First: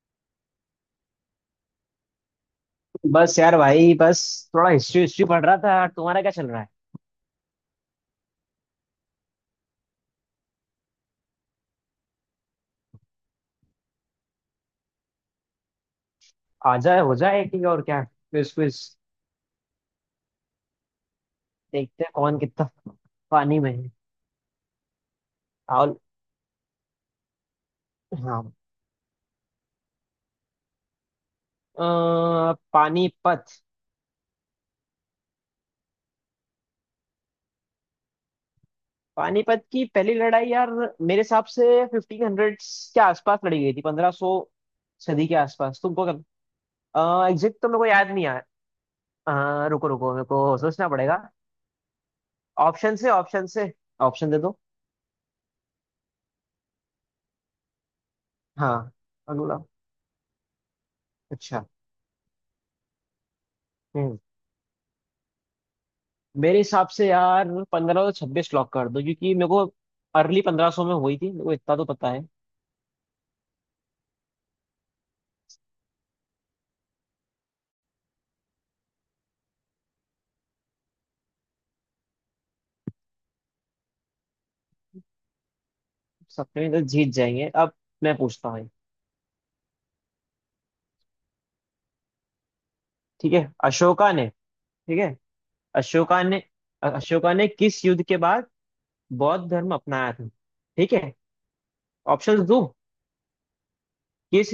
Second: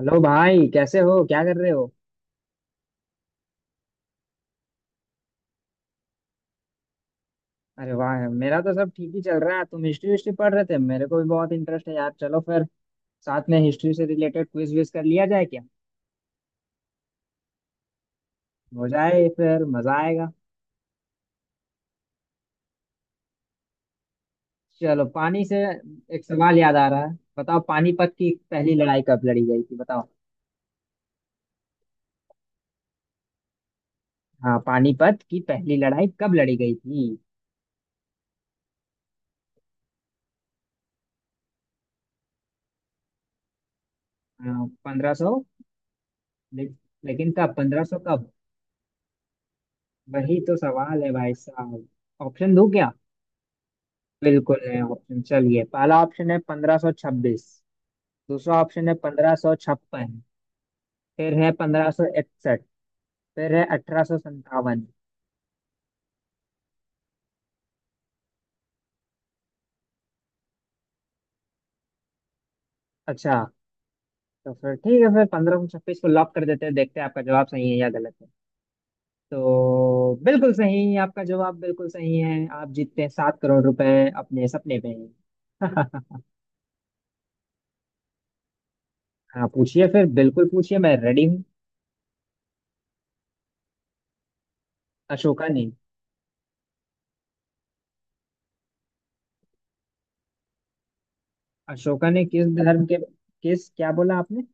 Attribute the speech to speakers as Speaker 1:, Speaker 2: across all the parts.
Speaker 1: Hello भाई, कैसे हो? क्या कर रहे हो?
Speaker 2: बस यार भाई बस। थोड़ा हिस्ट्री हिस्ट्री पढ़ रहा था। तुम्हारा क्या चल रहा है।
Speaker 1: अरे वाह, मेरा तो सब ठीक ही चल रहा है। तुम हिस्ट्री हिस्ट्री पढ़ रहे थे? मेरे को भी बहुत इंटरेस्ट है यार। चलो फिर साथ में हिस्ट्री से रिलेटेड क्विज विज कर लिया जाए क्या?
Speaker 2: आ जाए हो जाए ठीक। और क्या क्विज क्विज।
Speaker 1: हो जाए फिर, मजा आएगा।
Speaker 2: देखते हैं कौन कितना पानी में है।
Speaker 1: चलो पानी से
Speaker 2: और
Speaker 1: एक सवाल याद आ रहा है, बताओ, पानीपत की
Speaker 2: हाँ।
Speaker 1: पहली लड़ाई कब लड़ी गई थी? बताओ।
Speaker 2: पानीपत।
Speaker 1: हाँ, पानीपत की पहली लड़ाई कब लड़ी गई थी?
Speaker 2: पानीपत की पहली लड़ाई यार, मेरे हिसाब से 1500 के आसपास लड़ी गई थी। 1500
Speaker 1: पंद्रह
Speaker 2: सदी
Speaker 1: सौ?
Speaker 2: के आसपास तुमको। क्या
Speaker 1: लेकिन कब?
Speaker 2: एग्जैक्ट तो मेरे
Speaker 1: पंद्रह
Speaker 2: को
Speaker 1: सौ
Speaker 2: याद नहीं
Speaker 1: कब?
Speaker 2: आ। रुको रुको, मेरे
Speaker 1: वही तो
Speaker 2: को सोचना
Speaker 1: सवाल है
Speaker 2: पड़ेगा।
Speaker 1: भाई साहब। ऑप्शन दूं क्या?
Speaker 2: ऑप्शन से, ऑप्शन से, ऑप्शन दे दो।
Speaker 1: बिल्कुल है ऑप्शन। चलिए, पहला ऑप्शन है पंद्रह सौ छब्बीस। दूसरा ऑप्शन
Speaker 2: हाँ,
Speaker 1: है पंद्रह सौ
Speaker 2: अगला,
Speaker 1: छप्पन। फिर है
Speaker 2: अच्छा।
Speaker 1: पंद्रह सौ इकसठ। फिर है अठारह सौ
Speaker 2: हम्म।
Speaker 1: संतावन।
Speaker 2: मेरे हिसाब से यार, पंद्रह तो छब्बीस लॉक कर दो क्योंकि मेरे को अर्ली 1500 में हुई थी, मेरे को इतना तो पता है।
Speaker 1: अच्छा, तो फिर ठीक है, फिर पंद्रह सौ छब्बीस को लॉक कर देते हैं। देखते हैं आपका जवाब सही है या गलत है। तो बिल्कुल सही, आपका जवाब बिल्कुल सही है। आप जीतते हैं सात करोड़ रुपए अपने सपने पे।
Speaker 2: 17 तो जीत जाएंगे अब। मैं पूछता हूँ।
Speaker 1: हाँ पूछिए फिर, बिल्कुल पूछिए, मैं रेडी हूँ।
Speaker 2: ठीक है। ठीक है
Speaker 1: अशोका ने?
Speaker 2: अशोका ने अशोका ने किस युद्ध के बाद बौद्ध धर्म अपनाया था। ठीक है।
Speaker 1: अशोका ने
Speaker 2: ऑप्शन
Speaker 1: किस
Speaker 2: दो।
Speaker 1: धर्म के? किस? क्या बोला आपने?
Speaker 2: किस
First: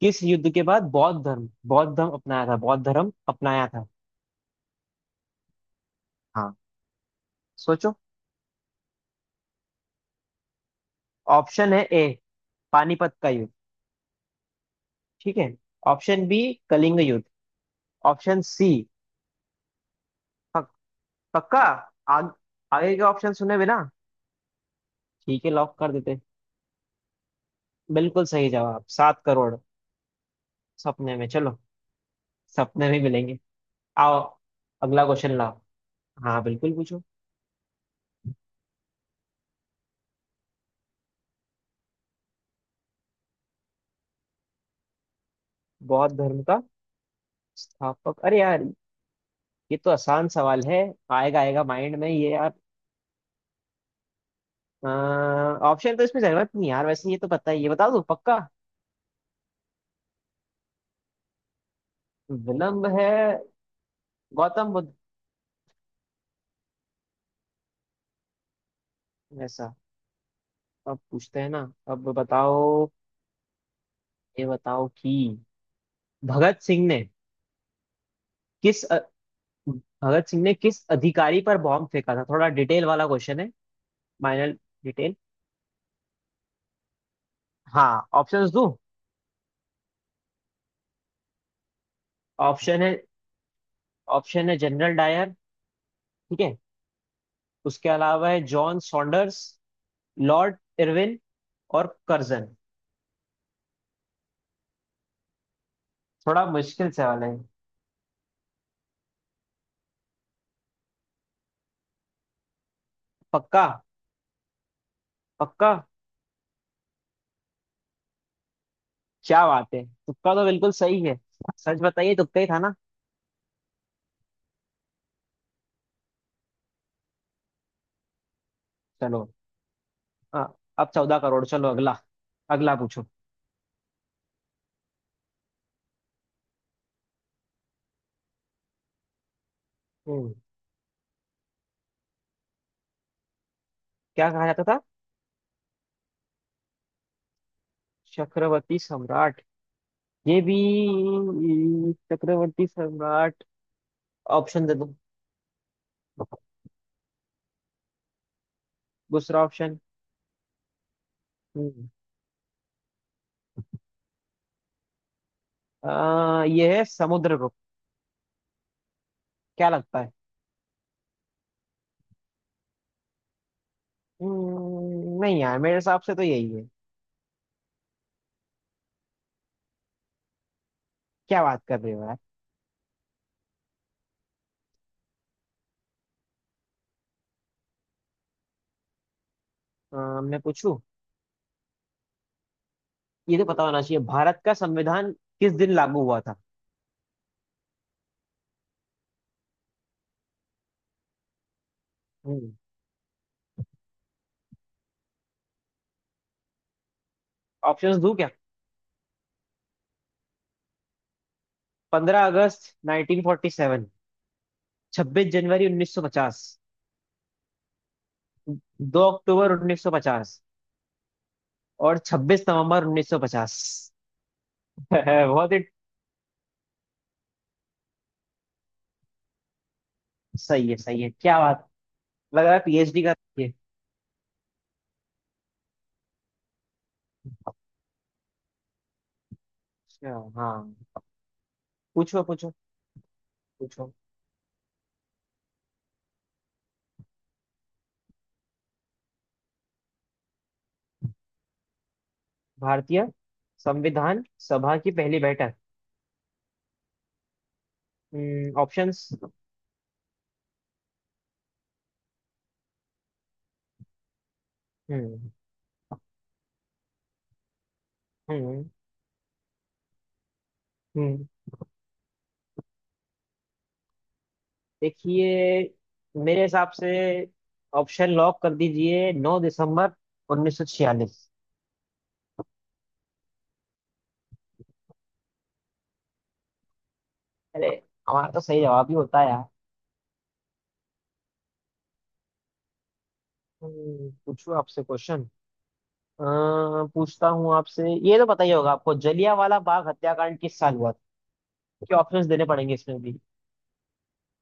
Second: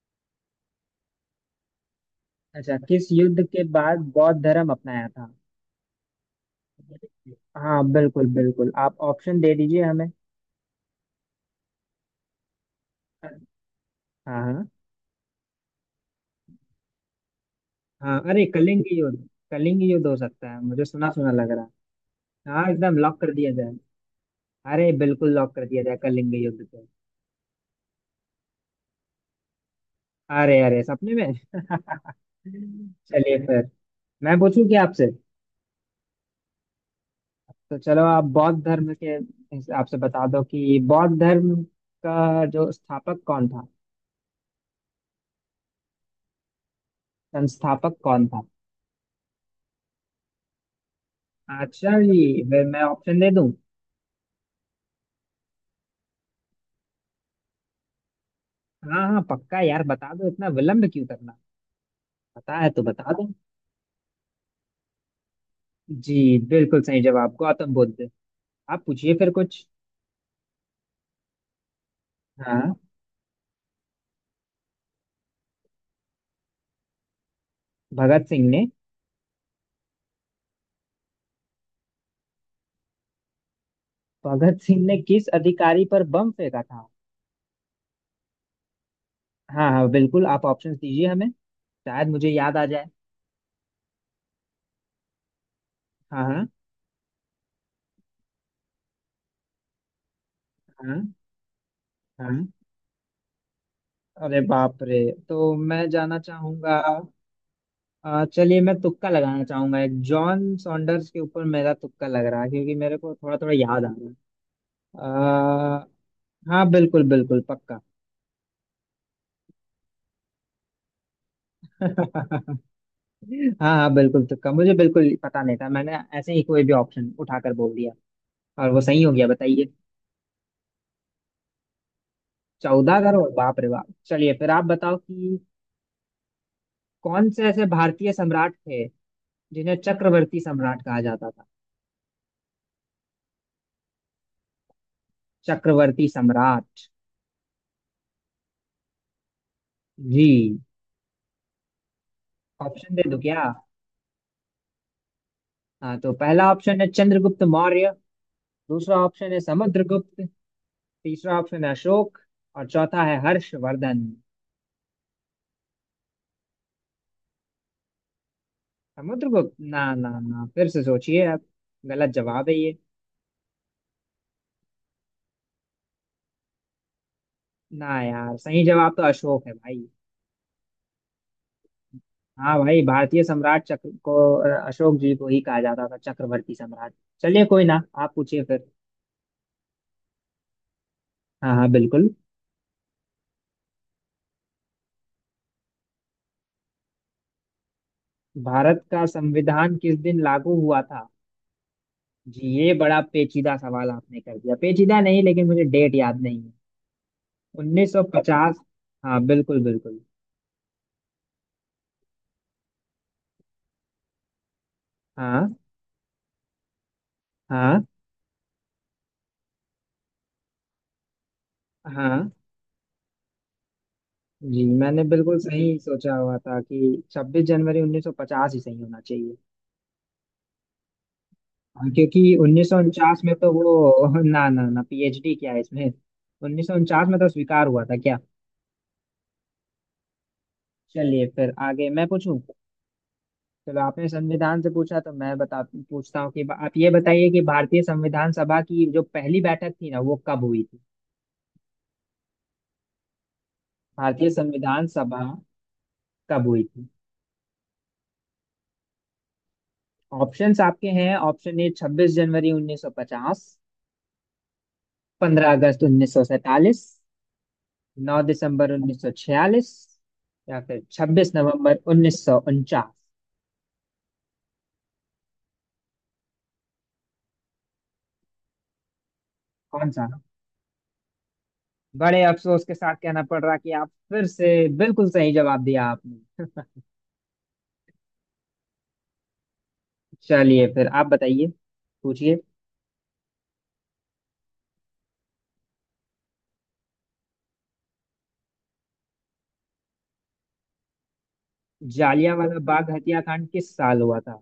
Speaker 2: किस युद्ध के बाद बौद्ध धर्म अपनाया था
Speaker 1: अच्छा,
Speaker 2: बौद्ध
Speaker 1: किस
Speaker 2: धर्म
Speaker 1: युद्ध के
Speaker 2: अपनाया था
Speaker 1: बाद बौद्ध धर्म अपनाया था?
Speaker 2: हाँ
Speaker 1: हाँ
Speaker 2: सोचो।
Speaker 1: बिल्कुल बिल्कुल, आप ऑप्शन दे दीजिए हमें।
Speaker 2: ऑप्शन है ए, पानीपत का युद्ध।
Speaker 1: हाँ हाँ।
Speaker 2: ठीक है। ऑप्शन बी, कलिंग युद्ध।
Speaker 1: हाँ
Speaker 2: ऑप्शन
Speaker 1: अरे,
Speaker 2: सी,
Speaker 1: कलिंग युद्ध। कलिंग युद्ध हो सकता है, मुझे सुना सुना लग
Speaker 2: पक्का।
Speaker 1: रहा
Speaker 2: आग,
Speaker 1: है। हाँ,
Speaker 2: आगे
Speaker 1: एकदम
Speaker 2: के
Speaker 1: लॉक कर
Speaker 2: ऑप्शन
Speaker 1: दिया
Speaker 2: सुने
Speaker 1: जाए।
Speaker 2: बिना।
Speaker 1: अरे बिल्कुल,
Speaker 2: ठीक है,
Speaker 1: लॉक कर
Speaker 2: लॉक
Speaker 1: दिया
Speaker 2: कर
Speaker 1: जाए
Speaker 2: देते।
Speaker 1: कलिंग युद्ध को।
Speaker 2: बिल्कुल सही जवाब, 7 करोड़।
Speaker 1: अरे अरे, सपने
Speaker 2: सपने में,
Speaker 1: में।
Speaker 2: चलो। सपने में
Speaker 1: चलिए
Speaker 2: मिलेंगे।
Speaker 1: फिर,
Speaker 2: आओ।
Speaker 1: मैं पूछूं क्या
Speaker 2: अगला
Speaker 1: आपसे?
Speaker 2: क्वेश्चन लाओ। हाँ बिल्कुल पूछो।
Speaker 1: तो चलो, आप बौद्ध धर्म के हिसाब से बता दो कि बौद्ध धर्म का जो स्थापक कौन था।
Speaker 2: बौद्ध धर्म का
Speaker 1: संस्थापक
Speaker 2: स्थापक,
Speaker 1: कौन
Speaker 2: अरे
Speaker 1: था?
Speaker 2: यार, ये तो आसान सवाल है। आएगा आएगा माइंड
Speaker 1: आचार्य
Speaker 2: में ये
Speaker 1: जी,
Speaker 2: यार।
Speaker 1: फिर मैं ऑप्शन दे दूं?
Speaker 2: ऑप्शन तो इसमें जरूरत नहीं यार, वैसे ये तो पता ही है, बता दो पक्का।
Speaker 1: हाँ हाँ, पक्का यार बता दो, इतना विलंब क्यों करना? पता है तो
Speaker 2: विलंब है।
Speaker 1: बता दो।
Speaker 2: गौतम बुद्ध।
Speaker 1: जी, बिल्कुल सही जवाब, गौतम बुद्ध। आप पूछिए फिर कुछ।
Speaker 2: ऐसा। अब पूछते हैं ना। अब
Speaker 1: हाँ,
Speaker 2: बताओ। ये बताओ कि भगत सिंह ने
Speaker 1: भगत सिंह ने।
Speaker 2: किस अ, भगत सिंह ने किस अधिकारी पर बॉम्ब फेंका था। थोड़ा डिटेल वाला क्वेश्चन है। माइनर
Speaker 1: भगत सिंह ने
Speaker 2: डिटेल।
Speaker 1: किस अधिकारी पर बम फेंका था?
Speaker 2: हाँ, ऑप्शंस दूं।
Speaker 1: हाँ हाँ बिल्कुल, आप ऑप्शंस दीजिए हमें, शायद मुझे याद आ
Speaker 2: ऑप्शन
Speaker 1: जाए।
Speaker 2: है ऑप्शन है जनरल डायर।
Speaker 1: हाँ।
Speaker 2: ठीक
Speaker 1: हाँ।
Speaker 2: है। उसके अलावा है जॉन सॉन्डर्स, लॉर्ड
Speaker 1: हाँ।
Speaker 2: इरविन और
Speaker 1: हाँ
Speaker 2: कर्जन।
Speaker 1: अरे बाप रे, तो मैं जाना
Speaker 2: थोड़ा
Speaker 1: चाहूंगा।
Speaker 2: मुश्किल सवाल है।
Speaker 1: चलिए, मैं तुक्का लगाना चाहूंगा, एक जॉन सॉन्डर्स के ऊपर मेरा तुक्का लग रहा है, क्योंकि मेरे को थोड़ा थोड़ा
Speaker 2: पक्का
Speaker 1: याद आ रहा है।
Speaker 2: पक्का।
Speaker 1: अ, हाँ बिल्कुल बिल्कुल पक्का।
Speaker 2: क्या बात है, तुक्का तो बिल्कुल सही है। सच बताइए, तुक्का ही था ना।
Speaker 1: हाँ हाँ बिल्कुल, तुक्का, मुझे बिल्कुल पता नहीं था, मैंने ऐसे ही कोई भी ऑप्शन उठाकर बोल दिया और वो सही हो गया,
Speaker 2: चलो,
Speaker 1: बताइए।
Speaker 2: हाँ, अब 14 करोड़, चलो अगला। अगला
Speaker 1: चौदह
Speaker 2: पूछो।
Speaker 1: करोड़, बाप रे बाप। चलिए फिर, आप बताओ कि कौन से ऐसे भारतीय सम्राट थे जिन्हें
Speaker 2: हम्म
Speaker 1: चक्रवर्ती सम्राट कहा जाता था।
Speaker 2: क्या कहा जाता था।
Speaker 1: चक्रवर्ती सम्राट।
Speaker 2: चक्रवर्ती सम्राट। ये भी
Speaker 1: जी।
Speaker 2: चक्रवर्ती
Speaker 1: ऑप्शन दे दूं क्या?
Speaker 2: सम्राट। ऑप्शन दे दो।
Speaker 1: हाँ, तो पहला ऑप्शन है चंद्रगुप्त मौर्य। दूसरा ऑप्शन है
Speaker 2: दूसरा ऑप्शन।
Speaker 1: समुद्रगुप्त। तीसरा ऑप्शन है
Speaker 2: हम्म,
Speaker 1: अशोक। और चौथा है हर्षवर्धन।
Speaker 2: ये है समुद्रगुप्त।
Speaker 1: समुद्रगुप्त?
Speaker 2: क्या
Speaker 1: ना
Speaker 2: लगता
Speaker 1: ना
Speaker 2: है।
Speaker 1: ना, फिर से सोचिए आप, गलत जवाब है ये।
Speaker 2: नहीं यार, मेरे हिसाब से तो यही है।
Speaker 1: ना यार, सही जवाब तो अशोक है भाई।
Speaker 2: क्या बात कर रहे हो यार।
Speaker 1: हाँ भाई, भारतीय सम्राट चक्र को अशोक जी को ही कहा जाता था चक्रवर्ती सम्राट। चलिए कोई ना, आप पूछिए फिर।
Speaker 2: मैं पूछूं।
Speaker 1: हाँ हाँ बिल्कुल।
Speaker 2: ये तो पता होना चाहिए, भारत का संविधान किस दिन लागू हुआ था।
Speaker 1: भारत का संविधान किस दिन लागू हुआ था? जी,
Speaker 2: हम्म।
Speaker 1: ये बड़ा पेचीदा सवाल आपने कर दिया। पेचीदा नहीं, लेकिन मुझे डेट याद नहीं है।
Speaker 2: ऑप्शंस दूं क्या।
Speaker 1: 1950। हाँ बिल्कुल बिल्कुल।
Speaker 2: 15 अगस्त 1947, छब्बीस
Speaker 1: हाँ।
Speaker 2: जनवरी 1950,
Speaker 1: हाँ।
Speaker 2: 2 अक्टूबर 1950 और
Speaker 1: हाँ।
Speaker 2: 26 नवंबर 1950।
Speaker 1: जी, मैंने बिल्कुल
Speaker 2: बहुत ही
Speaker 1: सही सोचा हुआ था कि 26 जनवरी 1950 ही सही होना चाहिए।
Speaker 2: सही है, सही है, क्या बात।
Speaker 1: हाँ, क्योंकि
Speaker 2: लग रहा है
Speaker 1: उन्नीस सौ
Speaker 2: पीएचडी का
Speaker 1: उनचास में तो
Speaker 2: ये,
Speaker 1: वो ना ना ना, पीएचडी क्या है इसमें? उन्नीस सौ उनचास में तो स्वीकार हुआ था क्या?
Speaker 2: अच्छा। हाँ,
Speaker 1: चलिए फिर, आगे मैं
Speaker 2: पूछो,
Speaker 1: पूछूं।
Speaker 2: पूछो,
Speaker 1: चलो,
Speaker 2: पूछो।
Speaker 1: आपने संविधान से पूछा तो मैं बता पूछता हूँ कि आप ये बताइए कि भारतीय संविधान सभा की जो पहली बैठक थी ना, वो कब हुई थी?
Speaker 2: भारतीय संविधान
Speaker 1: भारतीय
Speaker 2: सभा
Speaker 1: संविधान
Speaker 2: की पहली
Speaker 1: सभा
Speaker 2: बैठक।
Speaker 1: कब हुई थी?
Speaker 2: ऑप्शंस।
Speaker 1: ऑप्शंस आपके हैं। ऑप्शन ए, छब्बीस जनवरी उन्नीस सौ पचास।
Speaker 2: हम्म।
Speaker 1: पंद्रह अगस्त उन्नीस सौ सैतालीस। नौ
Speaker 2: हम्म।
Speaker 1: दिसंबर उन्नीस सौ छियालीस। या फिर
Speaker 2: हम्म।
Speaker 1: छब्बीस नवंबर उन्नीस सौ उनचास।
Speaker 2: देखिए, मेरे हिसाब से ऑप्शन लॉक कर दीजिए नौ
Speaker 1: कौन
Speaker 2: दिसंबर
Speaker 1: सा?
Speaker 2: उन्नीस सौ छियालीस
Speaker 1: बड़े अफसोस के साथ कहना पड़ रहा कि आप फिर से बिल्कुल सही जवाब दिया आपने।
Speaker 2: अरे, हमारा तो सही जवाब ही होता है यार।
Speaker 1: चलिए फिर, आप बताइए, पूछिए।
Speaker 2: पूछूं आपसे क्वेश्चन। अ, पूछता हूँ आपसे, ये तो पता ही होगा आपको, जलियांवाला बाग हत्याकांड किस साल हुआ था। क्या ऑप्शंस देने
Speaker 1: जालियांवाला
Speaker 2: पड़ेंगे
Speaker 1: बाग
Speaker 2: इसमें भी।
Speaker 1: हत्याकांड किस साल हुआ था?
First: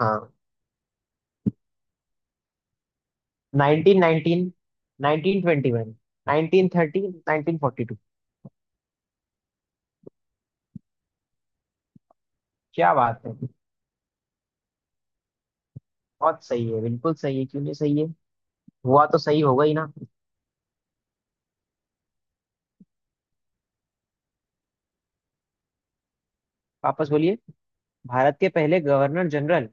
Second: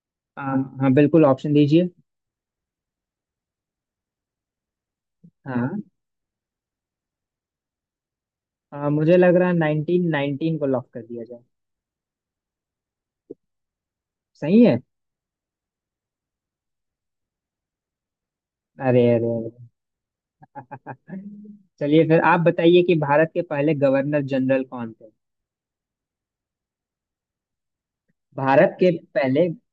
Speaker 2: हाँ,
Speaker 1: आ, हाँ बिल्कुल, ऑप्शन दीजिए।
Speaker 2: 1919, नाइनटीन
Speaker 1: हाँ।
Speaker 2: Twenty one 1930, 1942।
Speaker 1: मुझे लग रहा है नाइनटीन नाइनटीन को लॉक कर दिया जाए।
Speaker 2: क्या बात है,
Speaker 1: सही है।
Speaker 2: बहुत सही है, बिल्कुल सही है। क्यों नहीं सही है।
Speaker 1: अरे
Speaker 2: हुआ तो
Speaker 1: अरे
Speaker 2: सही होगा ही ना।
Speaker 1: अरे। चलिए फिर, आप बताइए कि भारत के पहले गवर्नर जनरल कौन थे।
Speaker 2: वापस बोलिए। भारत के
Speaker 1: भारत
Speaker 2: पहले
Speaker 1: के
Speaker 2: गवर्नर
Speaker 1: पहले।
Speaker 2: जनरल,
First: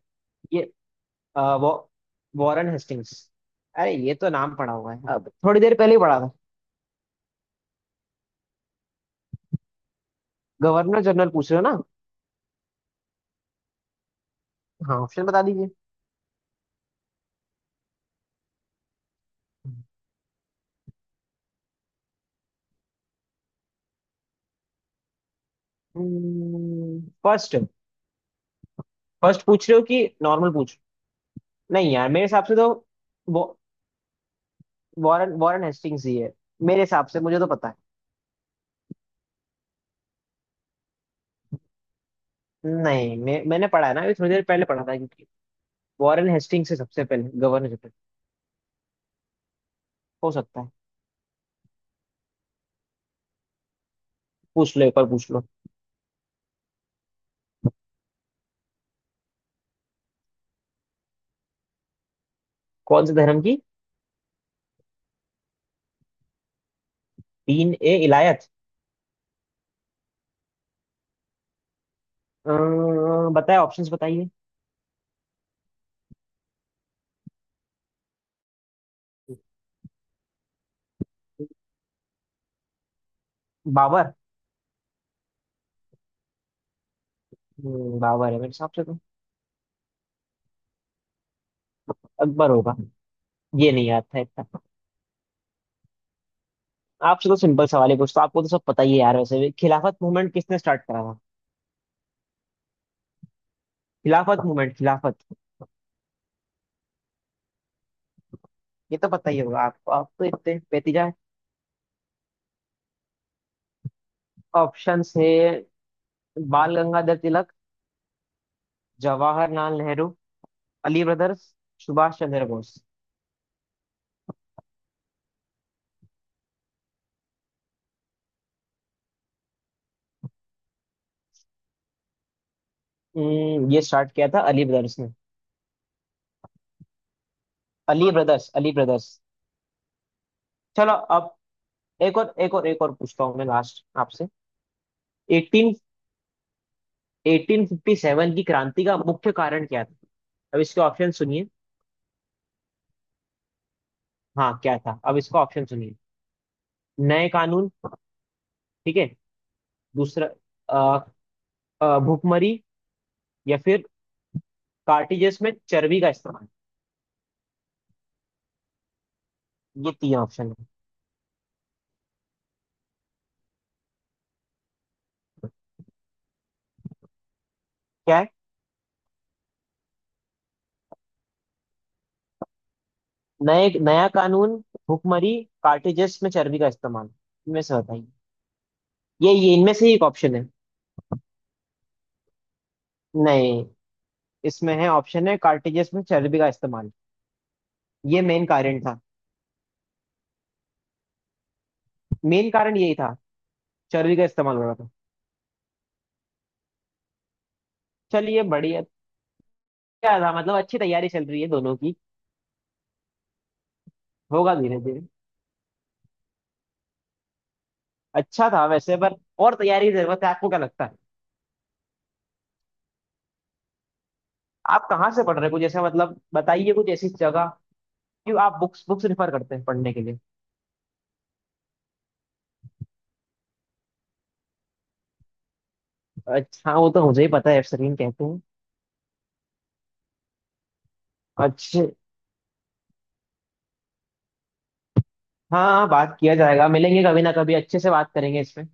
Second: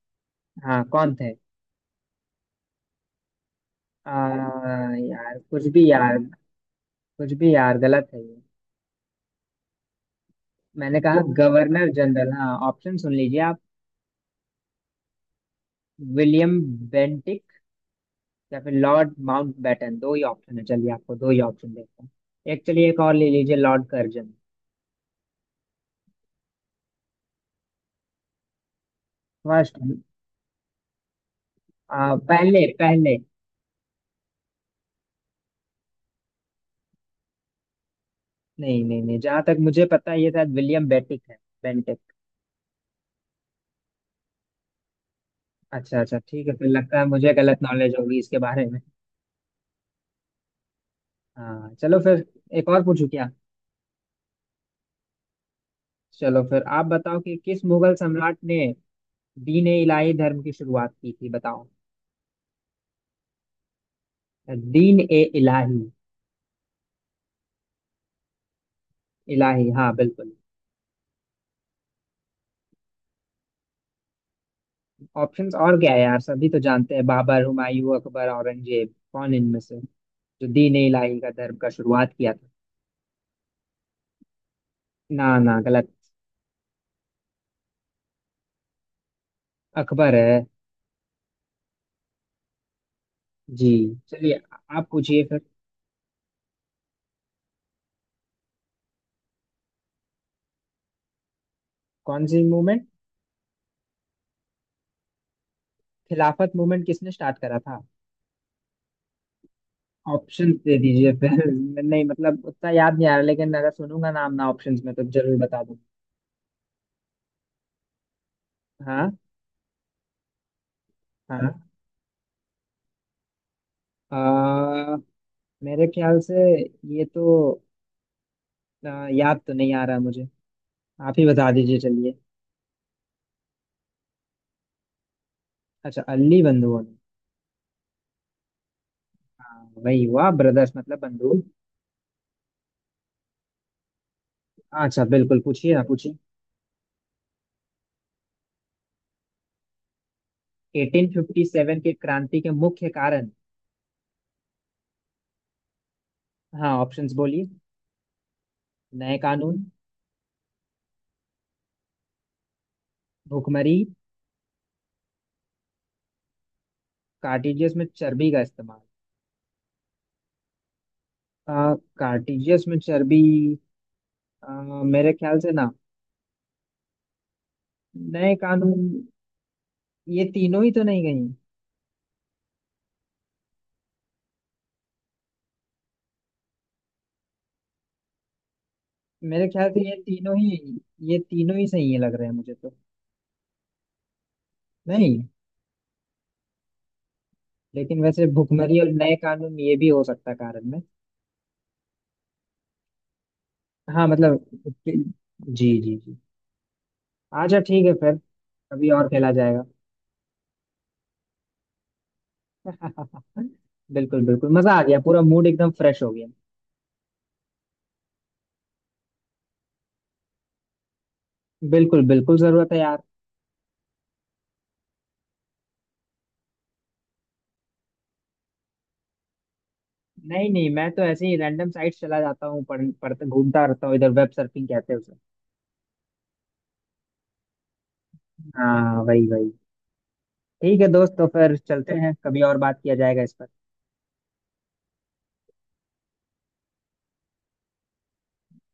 Speaker 2: ये
Speaker 1: हाँ, कौन थे?
Speaker 2: वो वॉरेन हेस्टिंग्स। अरे,
Speaker 1: आ,
Speaker 2: ये तो नाम पड़ा हुआ है, अब
Speaker 1: यार
Speaker 2: थोड़ी
Speaker 1: कुछ
Speaker 2: देर
Speaker 1: भी
Speaker 2: पहले ही
Speaker 1: यार,
Speaker 2: पढ़ा था।
Speaker 1: कुछ भी यार गलत है। मैंने
Speaker 2: गवर्नर
Speaker 1: कहा
Speaker 2: जनरल पूछ रहे हो ना।
Speaker 1: गवर्नर जनरल, हाँ, ऑप्शन सुन लीजिए आप।
Speaker 2: हाँ, ऑप्शन बता दीजिए।
Speaker 1: विलियम बेंटिक, या फिर लॉर्ड माउंटबेटन। दो ही ऑप्शन है, चलिए आपको दो ही ऑप्शन देता हूँ। एक, चलिए एक और ले लीजिए, लॉर्ड कर्जन।
Speaker 2: फर्स्ट, फर्स्ट पूछ
Speaker 1: फर्स्ट।
Speaker 2: रहे हो कि नॉर्मल पूछ। नहीं यार, मेरे हिसाब से
Speaker 1: पहले,
Speaker 2: तो
Speaker 1: पहले।
Speaker 2: वो वॉरेन वॉरेन हेस्टिंग्स ही है। मेरे हिसाब से, मुझे तो पता है।
Speaker 1: नहीं नहीं नहीं, जहां तक मुझे पता है ये शायद विलियम बेंटिक है। बेंटिक।
Speaker 2: नहीं, मैंने पढ़ा है ना, अभी थोड़ी देर पहले पढ़ा था क्योंकि
Speaker 1: अच्छा अच्छा,
Speaker 2: वॉरेन
Speaker 1: ठीक है फिर,
Speaker 2: हेस्टिंग्स से
Speaker 1: लगता
Speaker 2: सबसे
Speaker 1: है
Speaker 2: पहले
Speaker 1: मुझे गलत
Speaker 2: गवर्नर जनरल।
Speaker 1: नॉलेज होगी इसके बारे में।
Speaker 2: हो सकता है।
Speaker 1: हाँ चलो फिर, एक और पूछू क्या?
Speaker 2: पूछ लो, एक बार पूछ लो।
Speaker 1: चलो फिर आप बताओ कि किस मुगल सम्राट ने दीन ए इलाही धर्म की शुरुआत की थी, बताओ।
Speaker 2: कौन से धर्म की।
Speaker 1: दीन ए इलाही।
Speaker 2: तीन ए इलायत।
Speaker 1: इलाही, हाँ बिल्कुल।
Speaker 2: बताए, ऑप्शंस बताइए।
Speaker 1: ऑप्शंस और क्या है यार, सभी तो जानते हैं, बाबर, हुमायूं, अकबर, औरंगजेब, कौन इनमें से जो दीन इलाही का धर्म का शुरुआत किया था?
Speaker 2: बाबर।
Speaker 1: ना ना, गलत।
Speaker 2: बाबर है मेरे हिसाब से तो।
Speaker 1: अकबर है।
Speaker 2: अकबर होगा।
Speaker 1: जी।
Speaker 2: ये नहीं याद था
Speaker 1: चलिए
Speaker 2: इतना।
Speaker 1: आप पूछिए फिर।
Speaker 2: आपसे तो सिंपल सवाल है, कुछ तो आपको तो सब पता ही है यार, वैसे भी खिलाफत मूवमेंट किसने स्टार्ट करा था।
Speaker 1: कौन सी movement?
Speaker 2: Khilafat movement, Khilafat.
Speaker 1: Khilafat movement किसने स्टार्ट करा था?
Speaker 2: ये तो पता ही होगा आपको, आप तो
Speaker 1: ऑप्शंस
Speaker 2: इतने
Speaker 1: दे
Speaker 2: बेतीजा
Speaker 1: दीजिए
Speaker 2: है।
Speaker 1: फिर। नहीं मतलब, उतना याद नहीं आ रहा, लेकिन अगर सुनूंगा नाम ना ऑप्शंस में, तो
Speaker 2: ऑप्शंस है
Speaker 1: जरूर बता दूँ।
Speaker 2: बाल गंगाधर तिलक,
Speaker 1: हाँ।
Speaker 2: जवाहरलाल नेहरू, अली ब्रदर्स,
Speaker 1: हाँ।
Speaker 2: सुभाष चंद्र बोस।
Speaker 1: आ, मेरे ख्याल से ये तो याद तो नहीं आ रहा मुझे। आप ही बता दीजिए चलिए।
Speaker 2: ये स्टार्ट किया था अली ब्रदर्स ने।
Speaker 1: अच्छा, अल्ली बंधुओं ने।
Speaker 2: Ali brothers, Ali brothers.
Speaker 1: हाँ, वही हुआ, ब्रदर्स
Speaker 2: चलो,
Speaker 1: मतलब
Speaker 2: अब
Speaker 1: बंधु।
Speaker 2: एक और, एक और, एक और पूछता हूँ मैं, लास्ट आपसे।
Speaker 1: अच्छा बिल्कुल, पूछिए,
Speaker 2: 18
Speaker 1: आप पूछिए।
Speaker 2: 1857 की क्रांति का मुख्य कारण क्या था। अब इसके ऑप्शन सुनिए।
Speaker 1: 1857 की क्रांति के मुख्य कारण?
Speaker 2: हाँ, क्या था, अब इसका ऑप्शन सुनिए।
Speaker 1: हाँ, ऑप्शंस
Speaker 2: नए
Speaker 1: बोलिए।
Speaker 2: कानून, ठीक है।
Speaker 1: नए कानून।
Speaker 2: दूसरा, अ, भुखमरी। या
Speaker 1: भुखमरी।
Speaker 2: फिर कार्टिजेस में चर्बी का इस्तेमाल।
Speaker 1: कार्टिजियस में चर्बी का इस्तेमाल।
Speaker 2: ये तीन ऑप्शन है।
Speaker 1: आ, कार्टिजियस में चर्बी। मेरे ख्याल से ना,
Speaker 2: क्या है।
Speaker 1: नए कानून, ये तीनों ही तो नहीं गई।
Speaker 2: नए नया कानून, भुखमरी, कार्टिजेस में चर्बी का इस्तेमाल, इनमें से बताइए। ये
Speaker 1: मेरे
Speaker 2: ये
Speaker 1: ख्याल
Speaker 2: इनमें
Speaker 1: से
Speaker 2: से ही
Speaker 1: ये
Speaker 2: एक
Speaker 1: तीनों
Speaker 2: ऑप्शन है।
Speaker 1: ही ये तीनों ही सही है लग रहे हैं मुझे तो।
Speaker 2: नहीं, इसमें है
Speaker 1: नहीं,
Speaker 2: ऑप्शन है कार्टिजेस में चर्बी का इस्तेमाल।
Speaker 1: लेकिन
Speaker 2: ये
Speaker 1: वैसे
Speaker 2: मेन
Speaker 1: भुखमरी
Speaker 2: कारण
Speaker 1: और
Speaker 2: था,
Speaker 1: नए कानून, ये भी हो सकता है कारण।
Speaker 2: मेन कारण यही था,
Speaker 1: हाँ
Speaker 2: चर्बी का
Speaker 1: मतलब
Speaker 2: इस्तेमाल हो रहा था।
Speaker 1: जी, जी जी। अच्छा ठीक है फिर,
Speaker 2: चलिए, बढ़िया।
Speaker 1: अभी और खेला जाएगा।
Speaker 2: क्या था मतलब, अच्छी तैयारी चल रही है दोनों की।
Speaker 1: बिल्कुल बिल्कुल,
Speaker 2: होगा
Speaker 1: मजा
Speaker 2: धीरे
Speaker 1: आ गया,
Speaker 2: धीरे।
Speaker 1: पूरा मूड एकदम फ्रेश हो गया।
Speaker 2: अच्छा था वैसे, पर और तैयारी की जरूरत है, आपको क्या लगता है।
Speaker 1: बिल्कुल बिल्कुल जरूरत है यार।
Speaker 2: आप कहाँ से पढ़ रहे हैं, कुछ ऐसा मतलब बताइए, कुछ ऐसी जगह, क्यों, आप बुक्स बुक्स रिफर करते हैं पढ़ने के लिए।
Speaker 1: नहीं नहीं, मैं तो ऐसे ही रैंडम साइट चला जाता हूँ, पढ़ पढ़ता घूमता रहता हूँ इधर, वेब सर्फिंग कहते हैं उसे।
Speaker 2: अच्छा, वो तो मुझे ही पता है, एफसरीन कहते हैं।
Speaker 1: हाँ वही वही। ठीक है दोस्त, तो फिर
Speaker 2: अच्छे।
Speaker 1: चलते हैं, कभी और बात किया जाएगा इस पर।
Speaker 2: हाँ हाँ, बात किया जाएगा, मिलेंगे कभी ना कभी, अच्छे से बात करेंगे इसमें।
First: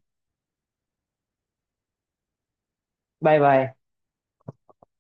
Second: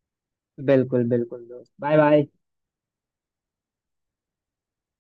Speaker 1: बिल्कुल बिल्कुल दोस्त, बाय बाय।
Speaker 2: Bye bye.